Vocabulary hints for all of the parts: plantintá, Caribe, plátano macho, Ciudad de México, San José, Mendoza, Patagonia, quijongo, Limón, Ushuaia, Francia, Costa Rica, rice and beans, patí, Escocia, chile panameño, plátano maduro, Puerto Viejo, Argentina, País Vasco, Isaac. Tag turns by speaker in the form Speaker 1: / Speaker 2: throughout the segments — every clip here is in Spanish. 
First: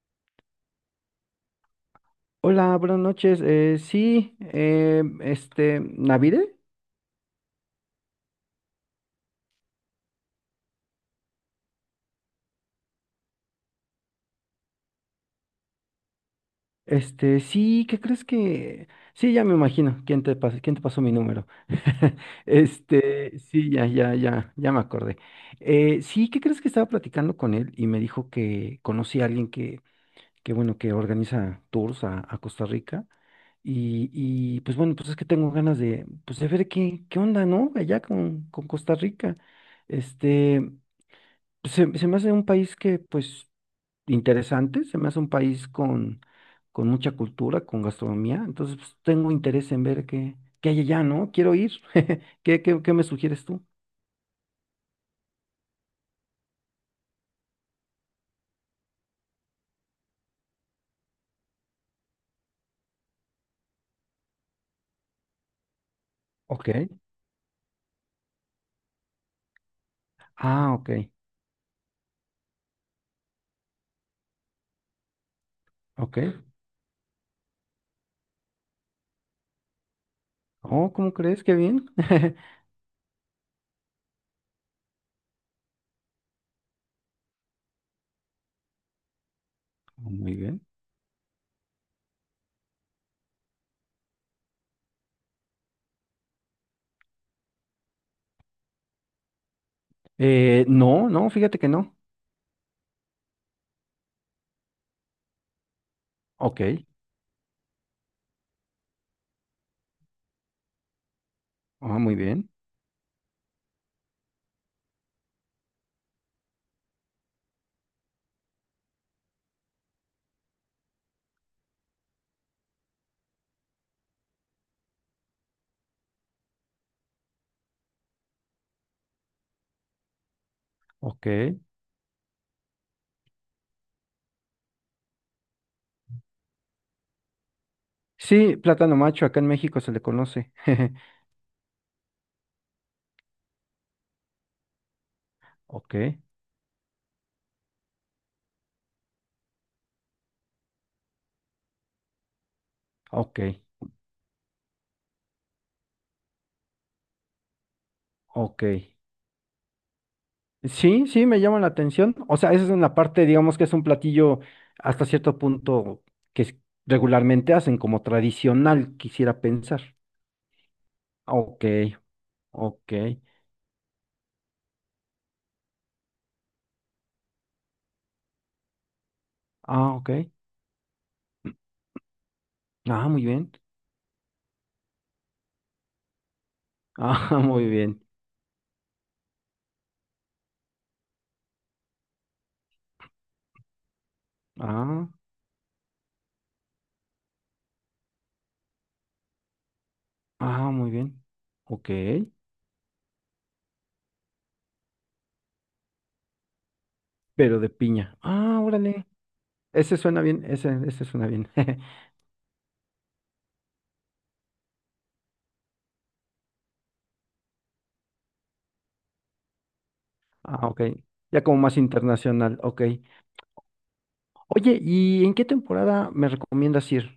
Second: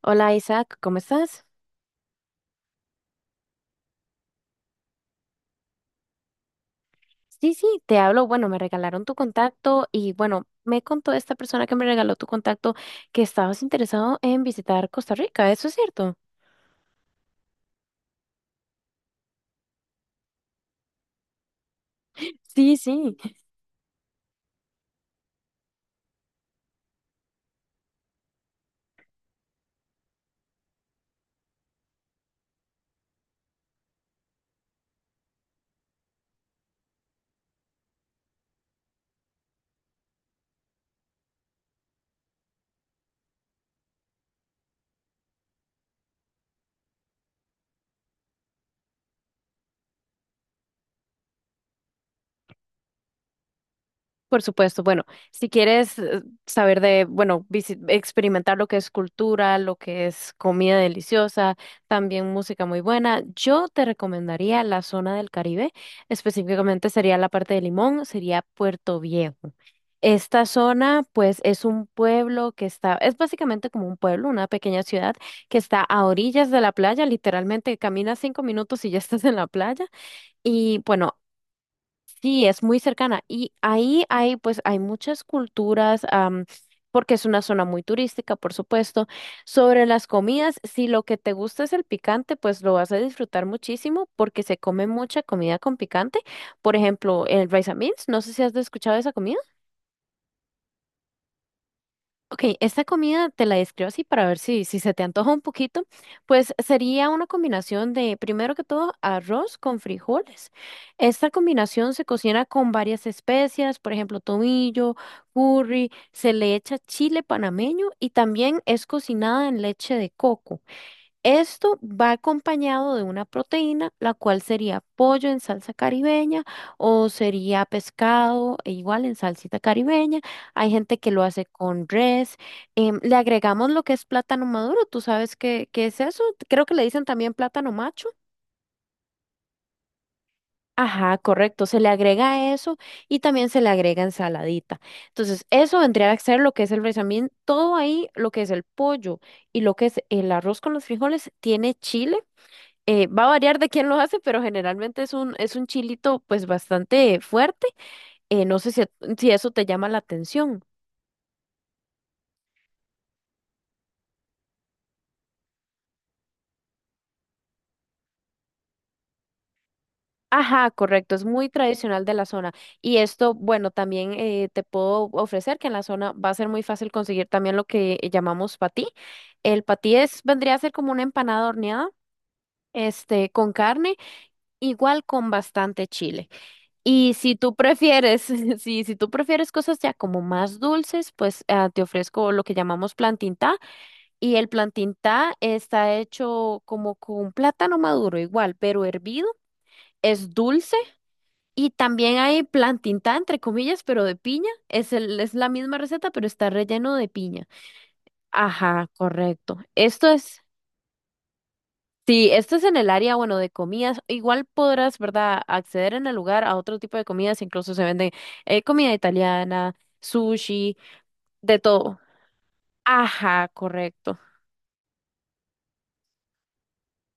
Speaker 1: Hola Isaac, ¿cómo estás?
Speaker 2: Hola, buenas noches. ¿Navide?
Speaker 1: Sí, sí, te hablo. Bueno, me regalaron tu contacto y bueno, me contó esta persona que me regaló tu contacto que estabas interesado en visitar Costa Rica, ¿eso es cierto?
Speaker 2: Sí, ¿qué crees que...? Sí, ya me imagino. Quién te pasó mi número?
Speaker 1: Sí, sí.
Speaker 2: Sí, ya me acordé. Sí, ¿qué crees que estaba platicando con él y me dijo que conocí a alguien que bueno, que organiza tours a Costa Rica y pues bueno, pues es que tengo ganas de, pues de ver qué, qué onda, ¿no? Allá con Costa Rica. Este... se me hace un país que, pues, interesante, se me hace un país con mucha cultura, con gastronomía, entonces pues, tengo interés en ver qué, qué hay allá, ¿no? Quiero ir. ¿Qué, qué, qué me sugieres tú?
Speaker 1: Por supuesto, bueno, si quieres saber de, bueno, experimentar lo que es cultura, lo que es comida deliciosa, también música muy buena, yo te recomendaría la zona del Caribe,
Speaker 2: Ok.
Speaker 1: específicamente sería la parte de Limón, sería Puerto Viejo. Esta
Speaker 2: Ah,
Speaker 1: zona,
Speaker 2: ok,
Speaker 1: pues, es un pueblo que está, es básicamente como un pueblo, una pequeña ciudad que está a
Speaker 2: ok.
Speaker 1: orillas de la playa, literalmente caminas 5 minutos y ya estás en la playa. Y
Speaker 2: Oh, ¿cómo
Speaker 1: bueno,
Speaker 2: crees? Qué bien.
Speaker 1: sí, es muy cercana. Y ahí hay, pues, hay muchas culturas, porque es una zona muy turística, por supuesto. Sobre las
Speaker 2: Muy
Speaker 1: comidas,
Speaker 2: bien.
Speaker 1: si lo que te gusta es el picante, pues lo vas a disfrutar muchísimo porque se come mucha comida con picante. Por ejemplo, el rice and beans, no sé si has escuchado esa comida.
Speaker 2: No, no, fíjate que no.
Speaker 1: Ok, esta comida te la describo así para ver si se te antoja un poquito. Pues
Speaker 2: Ok.
Speaker 1: sería una combinación de, primero que todo, arroz con frijoles. Esta combinación
Speaker 2: Ah,
Speaker 1: se
Speaker 2: muy
Speaker 1: cocina
Speaker 2: bien.
Speaker 1: con varias especias, por ejemplo, tomillo, curry, se le echa chile panameño y también es cocinada en leche de coco. Esto va acompañado de una proteína, la cual sería pollo en salsa caribeña o sería pescado e igual en salsita caribeña. Hay gente que lo
Speaker 2: Ok.
Speaker 1: hace con res. Le agregamos lo que es plátano maduro. ¿Tú sabes qué es eso? Creo que le dicen también plátano macho.
Speaker 2: Sí, plátano macho, acá en México se le conoce.
Speaker 1: Ajá, correcto. Se le agrega eso y también se le agrega ensaladita. Entonces, eso
Speaker 2: Ok,
Speaker 1: vendría a ser lo que es el también todo ahí, lo que es el pollo y lo que es el arroz con los frijoles, tiene chile. Va a
Speaker 2: ok,
Speaker 1: variar de quién lo hace, pero generalmente es un chilito pues bastante fuerte. No
Speaker 2: ok.
Speaker 1: sé si eso te llama la atención.
Speaker 2: Sí, sí, me llama la atención. O sea, esa es en la parte, digamos que es un platillo hasta cierto punto que es- regularmente hacen como tradicional, quisiera pensar.
Speaker 1: Ajá, correcto, es muy
Speaker 2: Ok,
Speaker 1: tradicional de la zona.
Speaker 2: ok.
Speaker 1: Y esto, bueno, también te puedo ofrecer que en la zona va a ser muy fácil conseguir también lo que llamamos patí. El patí
Speaker 2: Ah, ok.
Speaker 1: es, vendría a ser como una empanada horneada,
Speaker 2: Ah, muy
Speaker 1: este,
Speaker 2: bien.
Speaker 1: con carne, igual con bastante chile. Y si
Speaker 2: Ah,
Speaker 1: tú
Speaker 2: muy bien.
Speaker 1: prefieres, si tú prefieres cosas ya como más dulces, pues te ofrezco lo que llamamos plantita. Y el
Speaker 2: Ah,
Speaker 1: plantintá está hecho como con plátano maduro igual, pero hervido, es
Speaker 2: ah,
Speaker 1: dulce.
Speaker 2: muy bien.
Speaker 1: Y
Speaker 2: Ok.
Speaker 1: también hay plantintá, entre comillas, pero de piña. Es la misma receta, pero está relleno de piña.
Speaker 2: Pero de piña. Ah,
Speaker 1: Ajá,
Speaker 2: órale.
Speaker 1: correcto.
Speaker 2: Ese suena bien, ese suena bien.
Speaker 1: Sí, esto es en el área, bueno, de comidas. Igual podrás, ¿verdad?, acceder en el lugar a otro tipo de comidas. Incluso se venden comida italiana,
Speaker 2: Ah,
Speaker 1: sushi,
Speaker 2: ok. Ya como
Speaker 1: de
Speaker 2: más
Speaker 1: todo.
Speaker 2: internacional, ok.
Speaker 1: Ajá, correcto.
Speaker 2: Oye, ¿y en qué temporada me recomiendas ir?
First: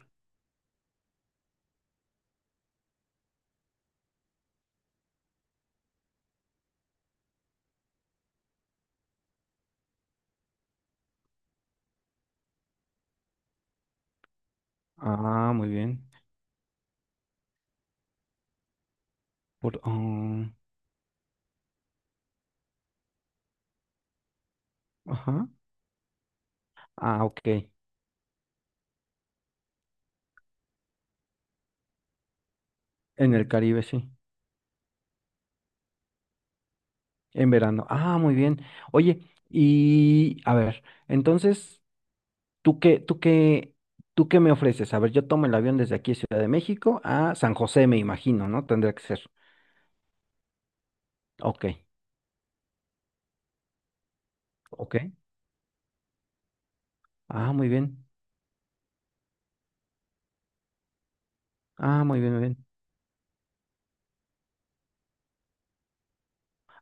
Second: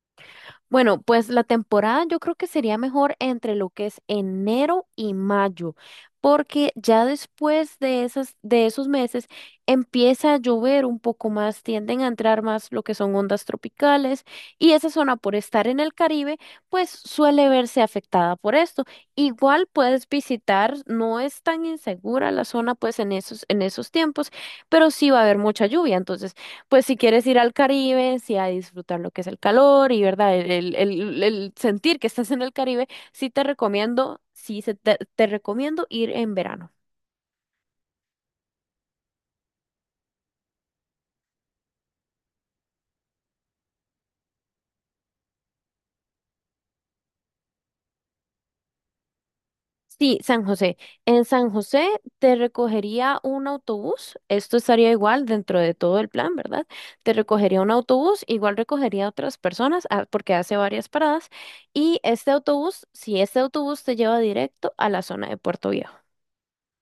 Speaker 1: Bueno, pues la temporada yo creo que sería mejor entre lo que es enero y mayo, porque ya después de esos meses empieza a llover un poco más, tienden a entrar más lo que son ondas tropicales y esa zona por
Speaker 2: Ah,
Speaker 1: estar
Speaker 2: muy
Speaker 1: en el
Speaker 2: bien.
Speaker 1: Caribe, pues suele verse afectada por esto. Igual
Speaker 2: Por,
Speaker 1: puedes
Speaker 2: ah,
Speaker 1: visitar, no es tan insegura la zona pues en esos tiempos, pero sí va a haber
Speaker 2: ajá.
Speaker 1: mucha lluvia, entonces pues si
Speaker 2: Ah,
Speaker 1: quieres ir
Speaker 2: ok.
Speaker 1: al Caribe, sí a disfrutar lo que es el calor y verdad, el sentir que estás en el Caribe, sí
Speaker 2: En
Speaker 1: te
Speaker 2: el Caribe, sí.
Speaker 1: recomiendo, te recomiendo ir en verano.
Speaker 2: En verano. Ah, muy bien. Oye, y a ver, entonces, ¿tú qué, tú qué, ¿tú qué me ofreces? A ver, yo tomo el avión desde aquí, Ciudad de México, a San José, me imagino, ¿no? Tendría que ser.
Speaker 1: Sí, San José. En San
Speaker 2: Ok,
Speaker 1: José te recogería un autobús. Esto estaría
Speaker 2: ok.
Speaker 1: igual dentro de todo el plan, ¿verdad? Te
Speaker 2: Ah,
Speaker 1: recogería
Speaker 2: muy
Speaker 1: un
Speaker 2: bien.
Speaker 1: autobús, igual recogería a otras personas porque hace varias paradas. Y
Speaker 2: Ah, muy
Speaker 1: este
Speaker 2: bien, muy bien.
Speaker 1: autobús, si este autobús te lleva directo a la zona de Puerto Viejo.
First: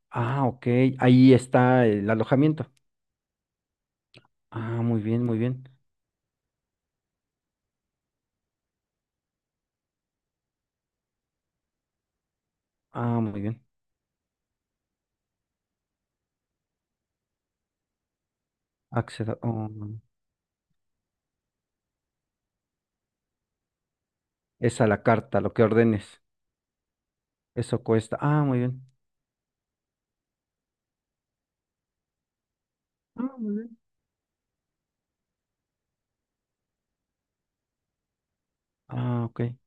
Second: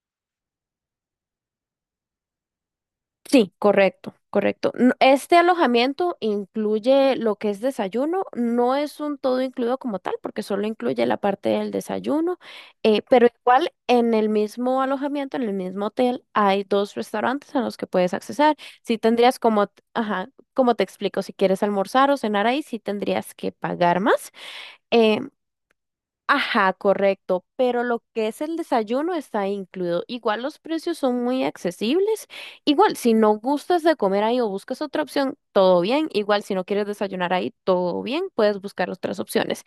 Speaker 2: Ah, ok. Ahí está el alojamiento.
Speaker 1: Sí, correcto, correcto.
Speaker 2: Ah, muy bien,
Speaker 1: Este
Speaker 2: muy bien.
Speaker 1: alojamiento incluye lo que es desayuno, no es un todo incluido como tal, porque solo incluye la parte del desayuno,
Speaker 2: Ah,
Speaker 1: pero
Speaker 2: muy bien.
Speaker 1: igual en el mismo alojamiento, en el mismo hotel, hay dos restaurantes a los que puedes accesar. Si
Speaker 2: Acceda.
Speaker 1: tendrías como,
Speaker 2: Oh,
Speaker 1: ajá, como te explico, si quieres almorzar o cenar ahí, sí tendrías que pagar más.
Speaker 2: es a la
Speaker 1: eh,
Speaker 2: carta, lo que ordenes.
Speaker 1: Ajá, correcto,
Speaker 2: Eso
Speaker 1: pero lo
Speaker 2: cuesta.
Speaker 1: que es
Speaker 2: Ah,
Speaker 1: el
Speaker 2: muy bien.
Speaker 1: desayuno está incluido. Igual los precios son muy accesibles. Igual, si no
Speaker 2: Ah, muy bien.
Speaker 1: gustas de comer ahí o buscas otra opción, todo bien. Igual, si no quieres desayunar ahí, todo bien, puedes buscar otras
Speaker 2: Ah, ok.
Speaker 1: opciones.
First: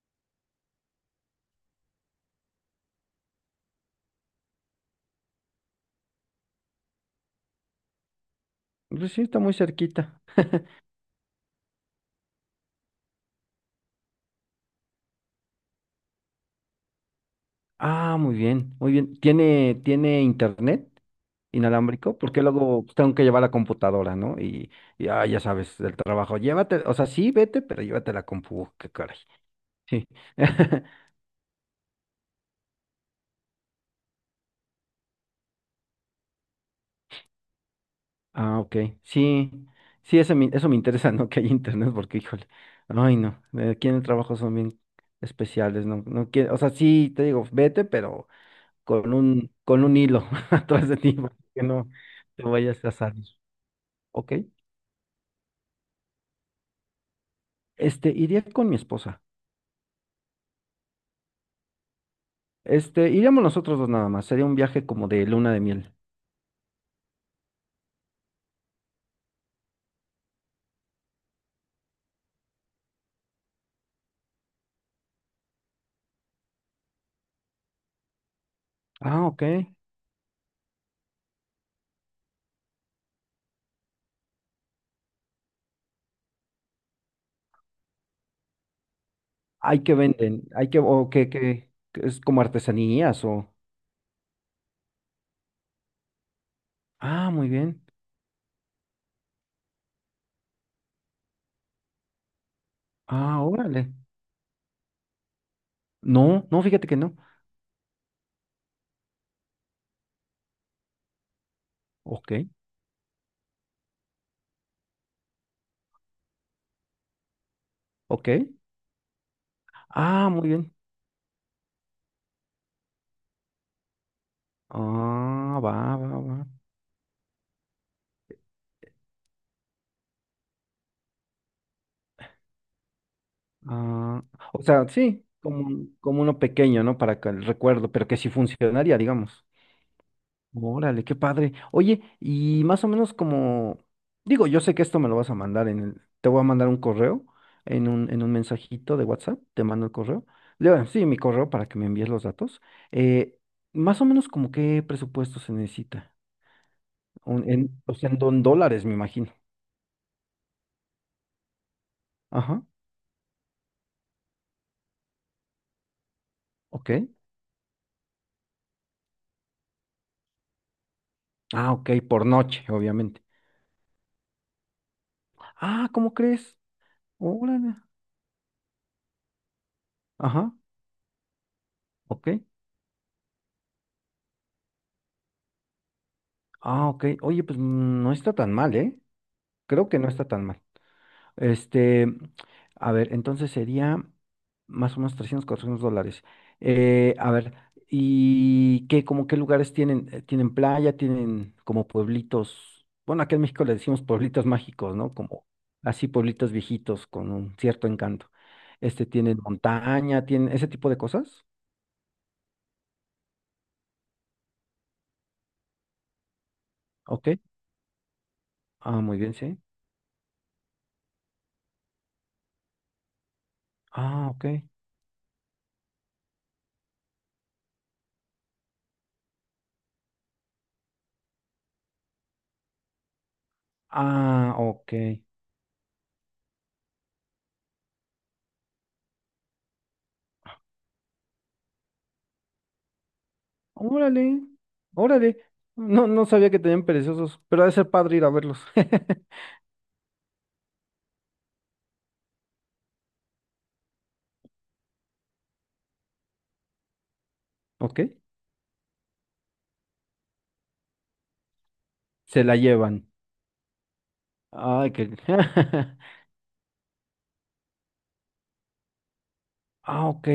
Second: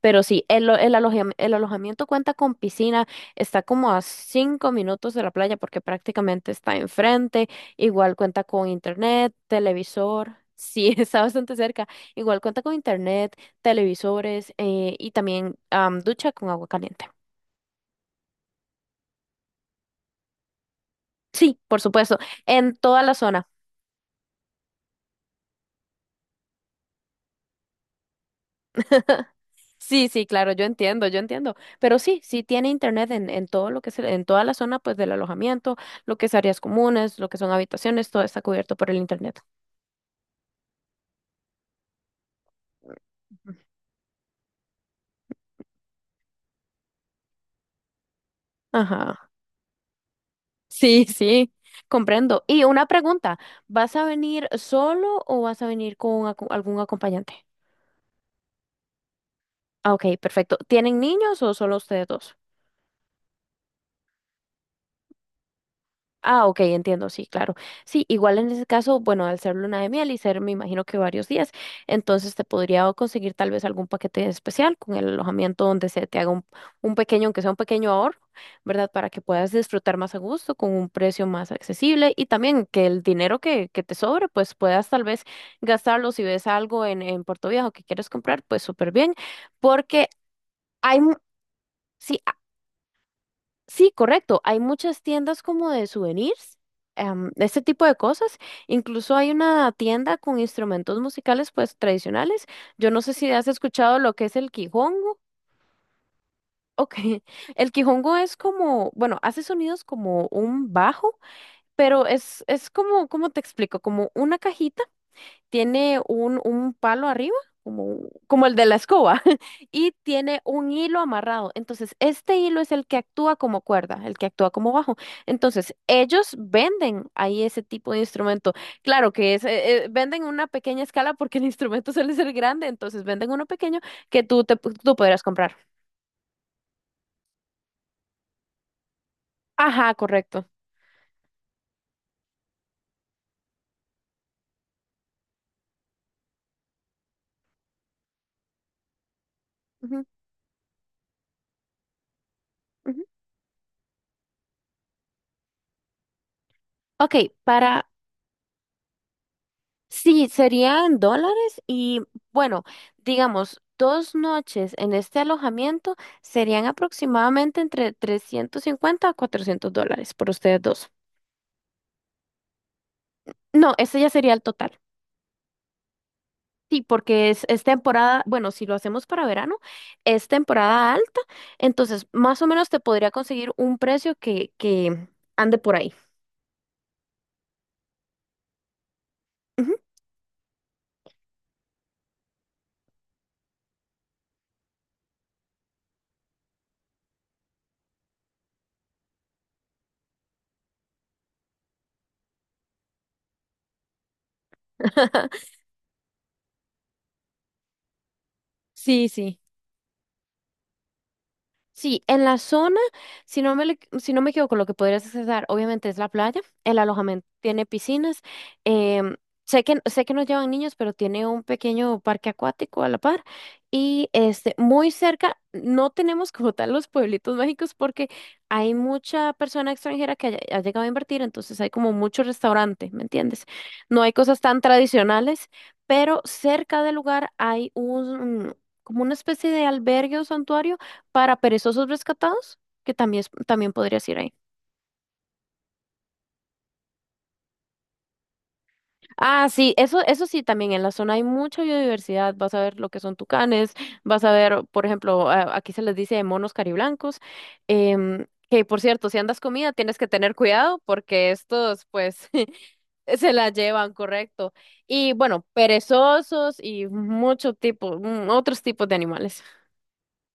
Speaker 1: Pero sí, el alojamiento cuenta con piscina, está como a 5 minutos de la playa porque prácticamente está enfrente. Igual cuenta con
Speaker 2: Pues sí,
Speaker 1: internet,
Speaker 2: está muy cerquita.
Speaker 1: televisor. Sí, está bastante cerca. Igual cuenta con internet televisores y también ducha con agua caliente.
Speaker 2: Ah, muy bien, muy bien. ¿Tiene, tiene internet
Speaker 1: Sí, por supuesto,
Speaker 2: inalámbrico? Porque
Speaker 1: en
Speaker 2: luego pues,
Speaker 1: toda la
Speaker 2: tengo que llevar
Speaker 1: zona.
Speaker 2: la computadora, ¿no? Y ah, ya sabes, el trabajo. Llévate, o sea, sí, vete, pero llévate la compu. Qué caray. Sí.
Speaker 1: Sí, sí, claro, yo entiendo, yo entiendo. Pero sí, sí tiene internet en todo lo que es, en toda la zona pues del alojamiento, lo que es áreas comunes, lo que son habitaciones, todo está
Speaker 2: Ah,
Speaker 1: cubierto
Speaker 2: ok.
Speaker 1: por el internet.
Speaker 2: Sí, sí, eso me interesa, ¿no? Que haya internet, porque, híjole. Ay, no.
Speaker 1: Ujú.
Speaker 2: Aquí en el trabajo son bien especiales, ¿no? No quiero, o sea, sí, te digo, vete, pero
Speaker 1: Ajá.
Speaker 2: con un hilo atrás de
Speaker 1: Sí,
Speaker 2: ti, para
Speaker 1: sí,
Speaker 2: que no te
Speaker 1: comprendo. Y
Speaker 2: vayas
Speaker 1: una
Speaker 2: a salir.
Speaker 1: pregunta, ¿vas a
Speaker 2: Ok,
Speaker 1: venir solo o vas a venir con algún acompañante?
Speaker 2: iría con mi esposa.
Speaker 1: Ah, ok, perfecto. ¿Tienen niños o solo ustedes dos?
Speaker 2: Iríamos nosotros dos nada más. Sería un viaje como de luna de miel.
Speaker 1: Ah, ok, entiendo, sí, claro. Sí, igual en ese caso, bueno, al ser luna de miel y ser, me imagino que varios días, entonces te podría conseguir tal vez algún paquete especial con el alojamiento donde se te haga un, pequeño, aunque sea un pequeño ahorro, ¿verdad? Para que
Speaker 2: Ah, ok.
Speaker 1: puedas disfrutar más a gusto, con un precio más accesible y también que el dinero que te sobre, pues puedas tal vez gastarlo si ves algo en Puerto Viejo que quieres comprar, pues súper bien,
Speaker 2: Hay que
Speaker 1: porque
Speaker 2: venden, hay que,
Speaker 1: hay...
Speaker 2: o
Speaker 1: mu-
Speaker 2: que, que
Speaker 1: sí.
Speaker 2: es como artesanías o.
Speaker 1: Sí, correcto. Hay muchas tiendas como de souvenirs,
Speaker 2: Ah,
Speaker 1: de
Speaker 2: muy
Speaker 1: este
Speaker 2: bien.
Speaker 1: tipo de cosas. Incluso hay una tienda con instrumentos musicales pues tradicionales. Yo no sé si
Speaker 2: Ah,
Speaker 1: has
Speaker 2: órale.
Speaker 1: escuchado lo que es el quijongo.
Speaker 2: No, no, fíjate
Speaker 1: Ok.
Speaker 2: que no.
Speaker 1: El quijongo es como, bueno, hace sonidos como un bajo, pero
Speaker 2: Ok,
Speaker 1: es como, ¿cómo te explico? Como una cajita tiene un palo arriba, como,
Speaker 2: ok.
Speaker 1: como el de la escoba, y
Speaker 2: Ah,
Speaker 1: tiene
Speaker 2: muy
Speaker 1: un
Speaker 2: bien.
Speaker 1: hilo amarrado. Entonces, este hilo es el que actúa como cuerda, el que actúa como bajo.
Speaker 2: Ah, va,
Speaker 1: Entonces,
Speaker 2: va,
Speaker 1: ellos
Speaker 2: va.
Speaker 1: venden ahí ese tipo de instrumento. Claro que venden una pequeña escala porque el instrumento suele ser grande, entonces venden uno pequeño que
Speaker 2: Ah,
Speaker 1: tú, te,
Speaker 2: o sea,
Speaker 1: tú podrás
Speaker 2: sí,
Speaker 1: comprar.
Speaker 2: como, como uno pequeño, ¿no? Para que el recuerdo, pero que sí funcionaría, digamos.
Speaker 1: Ajá, correcto.
Speaker 2: Órale, qué padre. Oye, y más o menos como, digo, yo sé que esto me lo vas a mandar en el, te voy a mandar un correo, en un mensajito de WhatsApp, te mando el
Speaker 1: Ujú,
Speaker 2: correo. Bueno, sí, mi correo para que me envíes los datos.
Speaker 1: ujú.
Speaker 2: Eh, más o menos como qué presupuesto se necesita.
Speaker 1: Ok,
Speaker 2: Un- en,
Speaker 1: para...
Speaker 2: o sea, en don- dólares, me imagino.
Speaker 1: Sí, sería en dólares y bueno,
Speaker 2: Ajá,
Speaker 1: digamos, 2 noches en este alojamiento serían
Speaker 2: ok.
Speaker 1: aproximadamente entre 350 a $400 por ustedes dos.
Speaker 2: Ah, ok, por noche, obviamente.
Speaker 1: No, ese ya sería el total.
Speaker 2: Ah, ¿cómo crees?
Speaker 1: Sí, porque es
Speaker 2: Órale.
Speaker 1: temporada, bueno, si lo hacemos para verano, es
Speaker 2: Ajá,
Speaker 1: temporada alta, entonces
Speaker 2: ok.
Speaker 1: más o menos te podría conseguir un precio que ande por ahí.
Speaker 2: Ah, ok. Oye, pues no está tan mal, ¿eh?
Speaker 1: Ujú.
Speaker 2: Creo que no está tan mal. Este, a ver, entonces sería más o menos 300 $400. A ver, ¿y qué, como qué lugares tienen? ¿Tienen playa? ¿Tienen como pueblitos? Bueno, acá en México le decimos pueblitos mágicos, ¿no? Como así pueblitos viejitos con un cierto encanto.
Speaker 1: Sí, sí.
Speaker 2: ¿Tienen montaña? ¿Tienen ese tipo de cosas?
Speaker 1: Sí, en la zona, si no me equivoco, lo que podrías accesar obviamente es la playa, el alojamiento
Speaker 2: Ok.
Speaker 1: tiene piscinas,
Speaker 2: Ah,
Speaker 1: em,
Speaker 2: muy bien, sí.
Speaker 1: sé que no llevan niños, pero tiene un pequeño parque acuático a la par y
Speaker 2: Ah, ok.
Speaker 1: este, muy cerca, no tenemos como tal los pueblitos mágicos porque hay mucha persona extranjera que ha llegado a invertir, entonces hay como mucho restaurante, ¿me entiendes? No hay cosas
Speaker 2: Ah,
Speaker 1: tan
Speaker 2: ok.
Speaker 1: tradicionales, pero cerca del lugar hay como una especie de albergue o santuario para perezosos rescatados, que también, también podrías ir ahí.
Speaker 2: Órale, órale. No, no sabía que tenían perezosos, pero ha de ser padre ir a verlos.
Speaker 1: Ah, sí, eso sí, también en la zona hay mucha biodiversidad. Vas a ver lo que son tucanes, vas a ver, por ejemplo, aquí se les dice monos cariblancos,
Speaker 2: ¿Ok?
Speaker 1: que por cierto, si andas comida, tienes que tener cuidado porque estos, pues,
Speaker 2: Se la llevan.
Speaker 1: se la llevan, correcto.
Speaker 2: Ay, qué...
Speaker 1: Y bueno, perezosos y mucho tipo, otros tipos de animales.
Speaker 2: Ah, ok.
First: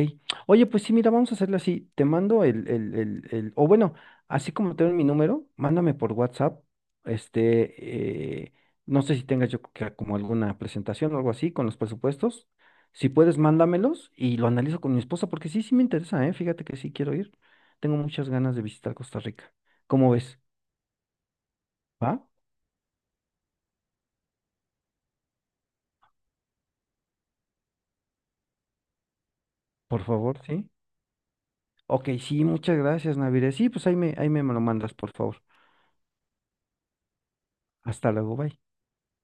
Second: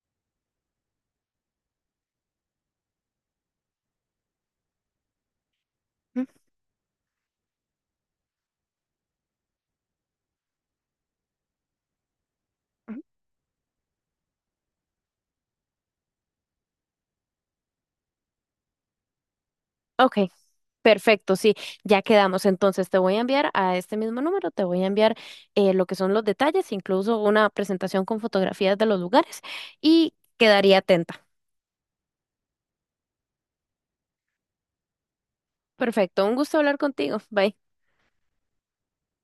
Speaker 2: Oye, pues sí, mira, vamos a hacerlo así. Te mando o bueno, así como tengo mi número, mándame por
Speaker 1: Ujú,
Speaker 2: WhatsApp. Este, eh, no sé si tengas como alguna presentación o algo así con los presupuestos.
Speaker 1: ujú.
Speaker 2: Si puedes, mándamelos y lo analizo con mi esposa, porque sí, sí me interesa, ¿eh? Fíjate que sí quiero ir. Tengo muchas ganas de visitar Costa Rica. ¿Cómo
Speaker 1: Ok.
Speaker 2: ves?
Speaker 1: Perfecto, sí, ya
Speaker 2: ¿Va?
Speaker 1: quedamos. Entonces te voy a enviar a este mismo número, te voy a enviar lo que son los detalles, incluso una presentación con fotografías de los lugares
Speaker 2: Por
Speaker 1: y
Speaker 2: favor, sí.
Speaker 1: quedaría atenta.
Speaker 2: Ok, sí, muchas gracias, Navire. Sí, pues ahí me lo mandas, por favor.
Speaker 1: Perfecto, un gusto hablar contigo. Bye.
Speaker 2: Hasta luego, bye.